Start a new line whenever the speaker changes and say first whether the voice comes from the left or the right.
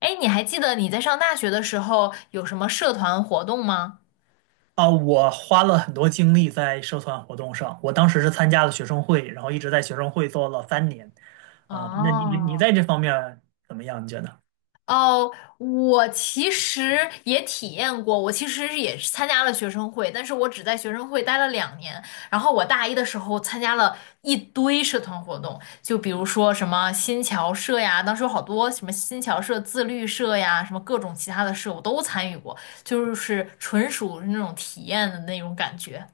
left: 哎，你还记得你在上大学的时候有什么社团活动吗？
right: 我花了很多精力在社团活动上。我当时是参加了学生会，然后一直在学生会做了三年。啊，那你在
left: 哦
right: 这方面怎么样？你觉得？
left: 哦，我其实也体验过，我其实是也是参加了学生会，但是我只在学生会待了两年。然后我大一的时候参加了一堆社团活动，就比如说什么新侨社呀，当时有好多什么新侨社、自律社呀，什么各种其他的社我都参与过，就是纯属那种体验的那种感觉。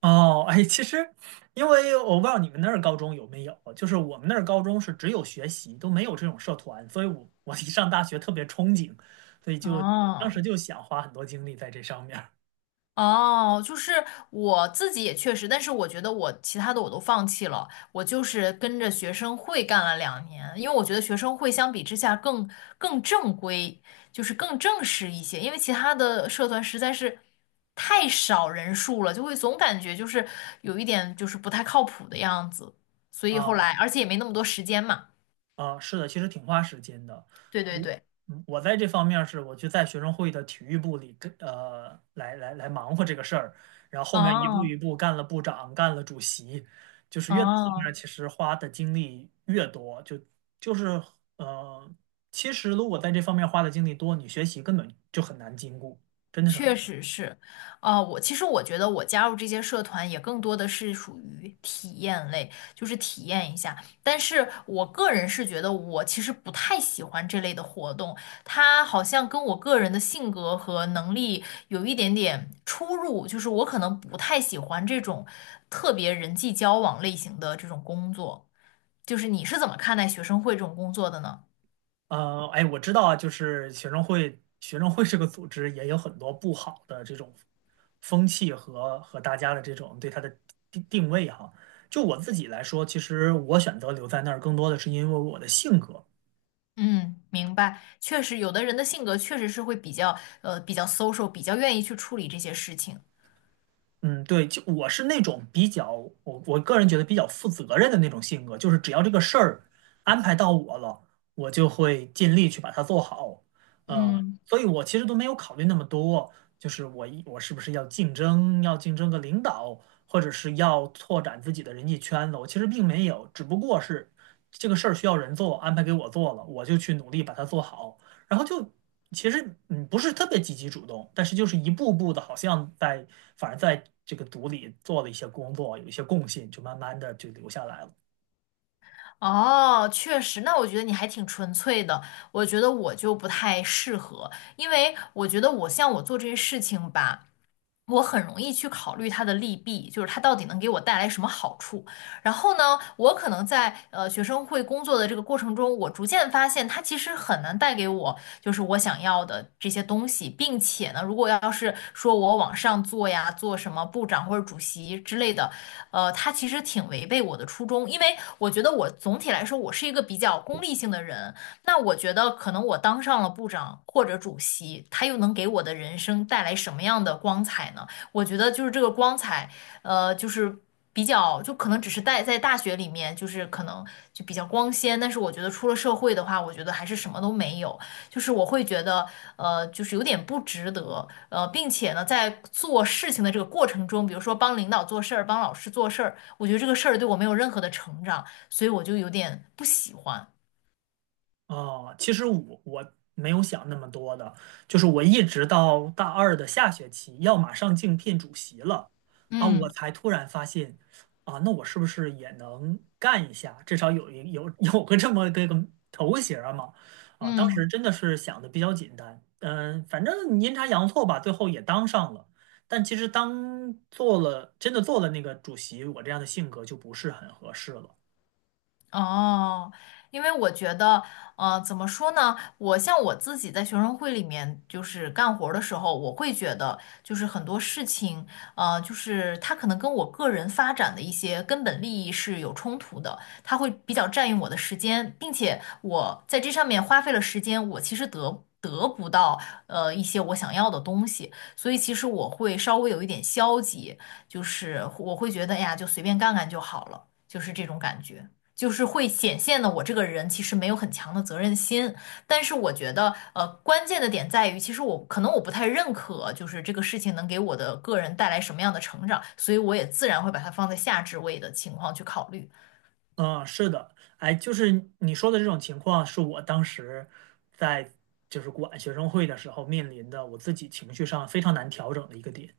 right: 哦，哎，其实，因为我不知道你们那儿高中有没有，就是我们那儿高中是只有学习，都没有这种社团，所以我一上大学特别憧憬，所以就当时
left: 哦。
right: 就想花很多精力在这上面儿
left: 哦，就是我自己也确实，但是我觉得我其他的我都放弃了，我就是跟着学生会干了两年，因为我觉得学生会相比之下更正规，就是更正式一些，因为其他的社团实在是太少人数了，就会总感觉就是有一点就是不太靠谱的样子，所以后
right: 啊。
left: 来而且也没那么多时间嘛。
right: 啊，是的，其实挺花时间的。
left: 对
right: 我
left: 对对。
right: 我在这方面儿是我就在学生会的体育部里跟呃来来来忙活这个事儿，然后后面一步
left: 哦
right: 一步干了部长，干了主席，就是越到后面儿
left: 哦。
right: 其实花的精力越多，就就是呃，其实如果在这方面花的精力多，你学习根本就很难兼顾，真的是很
left: 确
right: 难。
left: 实是。我其实我觉得我加入这些社团也更多的是属于体验类，就是体验一下。但是我个人是觉得我其实不太喜欢这类的活动，它好像跟我个人的性格和能力有一点点出入，就是我可能不太喜欢这种特别人际交往类型的这种工作。就是你是怎么看待学生会这种工作的呢？
right: 哎，我知道啊，就是学生会，学生会这个组织也有很多不好的这种风气和大家的这种对它的定位哈。就我自己来说，其实我选择留在那儿，更多的是因为我的性格。
left: 嗯，明白。确实，有的人的性格确实是会比较比较 social，比较愿意去处理这些事情。
right: 嗯，对，就我是那种比较，我个人觉得比较负责任的那种性格，就是只要这个事儿安排到我了，我就会尽力去把它做好。呃，
left: 嗯。
right: 所以我其实都没有考虑那么多，就是我是不是要竞争，要竞争个领导，或者是要拓展自己的人际圈子，我其实并没有，只不过是这个事儿需要人做，安排给我做了，我就去努力把它做好，然后就其实不是特别积极主动，但是就是一步步的，好像在反而在这个组里做了一些工作，有一些共性，就慢慢的就留下来了。
left: 哦，确实，那我觉得你还挺纯粹的。我觉得我就不太适合，因为我觉得我像我做这些事情吧，我很容易去考虑它的利弊，就是它到底能给我带来什么好处。然后呢，我可能在学生会工作的这个过程中，我逐渐发现它其实很难带给我就是我想要的这些东西，并且呢，如果要是说我往上做呀，做什么部长或者主席之类的，它其实挺违背我的初衷，因为我觉得我总体来说我是一个比较功利性的人，那我觉得，可能我当上了部长或者主席，他又能给我的人生带来什么样的光彩呢？我觉得就是这个光彩，就是比较，就可能只是在大学里面，就是可能就比较光鲜，但是我觉得出了社会的话，我觉得还是什么都没有，就是我会觉得，就是有点不值得，并且呢，在做事情的这个过程中，比如说帮领导做事儿，帮老师做事儿，我觉得这个事儿对我没有任何的成长，所以我就有点不喜欢。
right: 哦，其实我没有想那么多的，就是我一直到大二的下学期要马上竞聘主席了啊，我
left: 嗯。
right: 才突然发现啊，那我是不是也能干一下？至少有 有个这么个头衔儿嘛啊，当
left: 嗯。
right: 时真的是想的比较简单，嗯，反正阴差阳错吧，最后也当上了。但其实当做了真的做了那个主席，我这样的性格就不是很合适了。
left: 哦，因为我觉得，怎么说呢？我像我自己在学生会里面就是干活儿的时候，我会觉得就是很多事情，就是它可能跟我个人发展的一些根本利益是有冲突的，它会比较占用我的时间，并且我在这上面花费了时间，我其实得。得不到一些我想要的东西，所以其实我会稍微有一点消极，就是我会觉得哎呀，就随便干干就好了，就是这种感觉。就是会显现的我这个人其实没有很强的责任心，但是我觉得，关键的点在于，其实我可能我不太认可，就是这个事情能给我的个人带来什么样的成长，所以我也自然会把它放在下置位的情况去考虑。
right: 嗯，是的，哎，就是你说的这种情况，是我当时在就是管学生会的时候面临的，我自己情绪上非常难调整的一个点，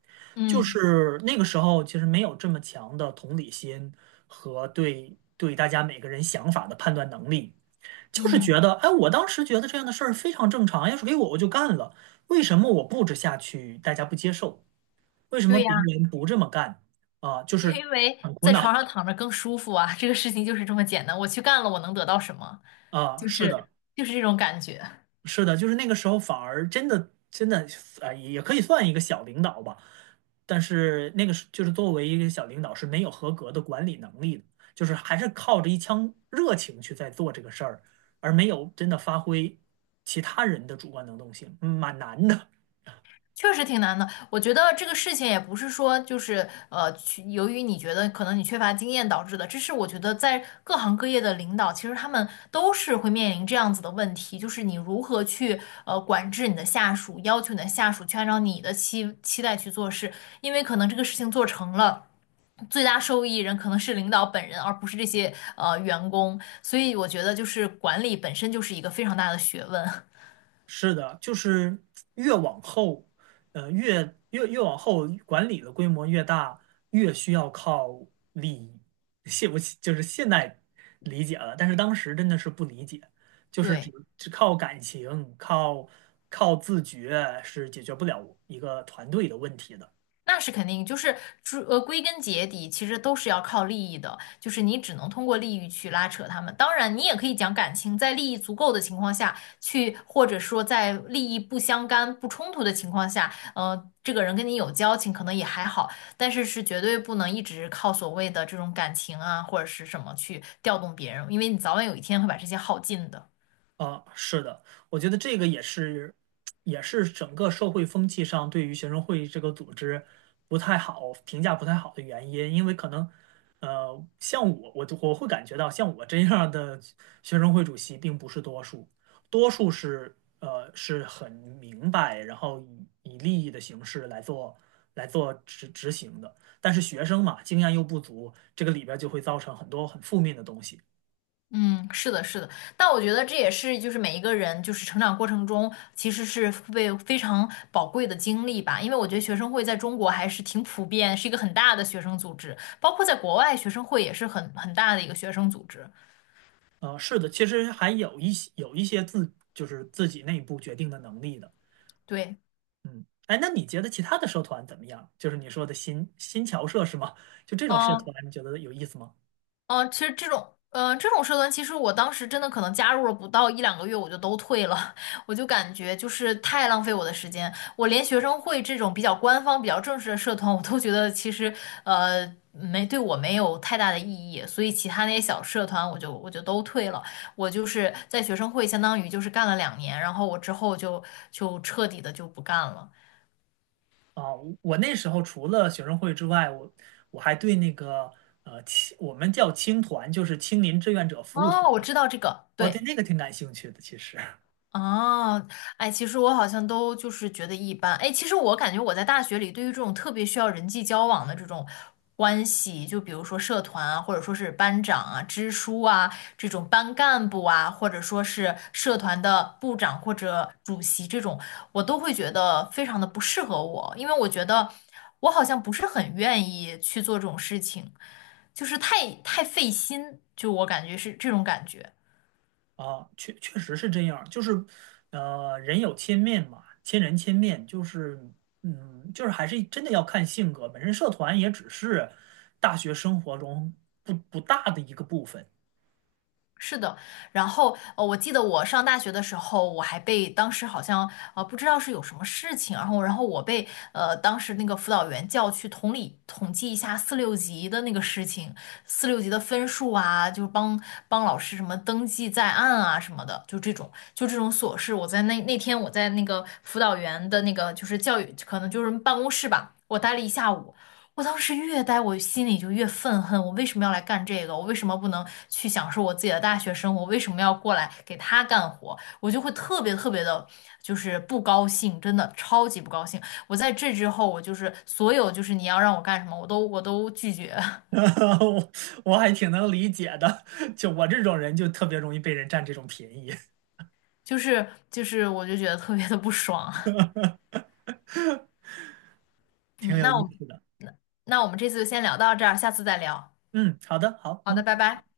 right: 就
left: 嗯
right: 是那个时候其实没有这么强的同理心和对大家每个人想法的判断能力，就是觉
left: 嗯。
right: 得，哎，我当时觉得这样的事儿非常正常，要是给我就干了，为什么我布置下去大家不接受？为什么
left: 对呀，
right: 别人不这么干？啊，就是
left: 因为
right: 很苦
left: 在床
right: 恼
left: 上躺着更舒服啊，这个事情就是这么简单，我去干了，我能得到什么？
right: 啊，
left: 就
right: 是
left: 是
right: 的。
left: 就是这种感觉。
right: 是的，就是那个时候反而真的也可以算一个小领导吧，但是那个是就是作为一个小领导是没有合格的管理能力的，就是还是靠着一腔热情去在做这个事儿，而没有真的发挥其他人的主观能动性，蛮难的。
left: 确实挺难的，我觉得这个事情也不是说就是去由于你觉得可能你缺乏经验导致的，这是我觉得在各行各业的领导，其实他们都是会面临这样子的问题，就是你如何去管制你的下属，要求你的下属去按照你的期待去做事，因为可能这个事情做成了。最大受益人可能是领导本人，而不是这些员工，所以我觉得就是管理本身就是一个非常大的学问。
right: 是的，就是越往后，越往后，管理的规模越大，越需要靠理，现我就是现代理解了，但是当时真的是不理解，就是只
left: 对。
right: 只靠感情，靠自觉是解决不了一个团队的问题的。
left: 那是肯定，就是归根结底，其实都是要靠利益的，就是你只能通过利益去拉扯他们。当然，你也可以讲感情，在利益足够的情况下去，或者说在利益不相干、不冲突的情况下，这个人跟你有交情，可能也还好，但是是绝对不能一直靠所谓的这种感情啊，或者是什么去调动别人，因为你早晚有一天会把这些耗尽的。
right: 啊，是的，我觉得这个也是，也是整个社会风气上对于学生会这个组织不太好评价不太好的原因，因为可能，像我，我就我会感觉到，像我这样的学生会主席并不是多数，多数是是很明白，然后以利益的形式来做执执行的，但是学生嘛，经验又不足，这个里边儿就会造成很多很负面的东西。
left: 嗯，是的，是的。但我觉得这也是就是每一个人就是成长过程中其实是被非常宝贵的经历吧，因为我觉得学生会在中国还是挺普遍，是一个很大的学生组织，包括在国外学生会也是很大的一个学生组织。
right: 是的，其实还有一些自就是自己内部决定的能力的。
left: 对。
right: 嗯，哎，那你觉得其他的社团怎么样？就是你说的新侨社是吗？就这种社团，
left: 嗯。
right: 你觉得有意思吗？
left: 嗯，其实这种，嗯，这种社团，其实我当时真的可能加入了不到一两个月，我就都退了，我就感觉就是太浪费我的时间，我连学生会这种比较官方、比较正式的社团，我都觉得其实，没对我没有太大的意义，所以其他那些小社团，我就都退了。我就是在学生会，相当于就是干了两年，然后我之后就就彻底的就不干了。
right: 啊，我那时候除了学生会之外，我我还对那个我们叫青团，就是青年志愿者服务团，
left: 哦，我知道这个，
right: 我对
left: 对。
right: 那个挺感兴趣的，其实。
left: 哦，哎，其实我好像都就是觉得一般。哎，其实我感觉我在大学里，对于这种特别需要人际交往的这种关系，就比如说社团啊，或者说是班长啊、支书啊，这种班干部啊，或者说是社团的部长或者主席这种，我都会觉得非常的不适合我，因为我觉得我好像不是很愿意去做这种事情，就是太费心，就我感觉是这种感觉。
right: 啊，确实是这样，就是，人有千面嘛，千人千面，就是，嗯，就是还是真的要看性格。本身社团也只是大学生活中不大的一个部分。
left: 是的。然后我记得我上大学的时候，我还被当时好像不知道是有什么事情，然后我被当时那个辅导员叫去统计一下四六级的那个事情，四六级的分数啊，就是帮老师什么登记在案啊什么的，就这种就这种琐事，我在那那天我在那个辅导员的那个就是教育可能就是办公室吧，我待了一下午。我当时越待我心里就越愤恨，我为什么要来干这个？我为什么不能去享受我自己的大学生活？我为什么要过来给他干活？我就会特别特别的，就是不高兴，真的超级不高兴。我在这之后，我就是所有就是你要让我干什么，我都拒绝。
right: 我我还挺能理解的。就我这种人，就特别容易被人占这种便宜。
left: 我就觉得特别的不爽。
right: 挺
left: 嗯，
right: 有
left: 那
right: 意
left: 我们
right: 思的。
left: 那我们这次就先聊到这儿，下次再聊。
right: 嗯，好的，好，
left: 好的，
right: 嗯。
left: 拜拜。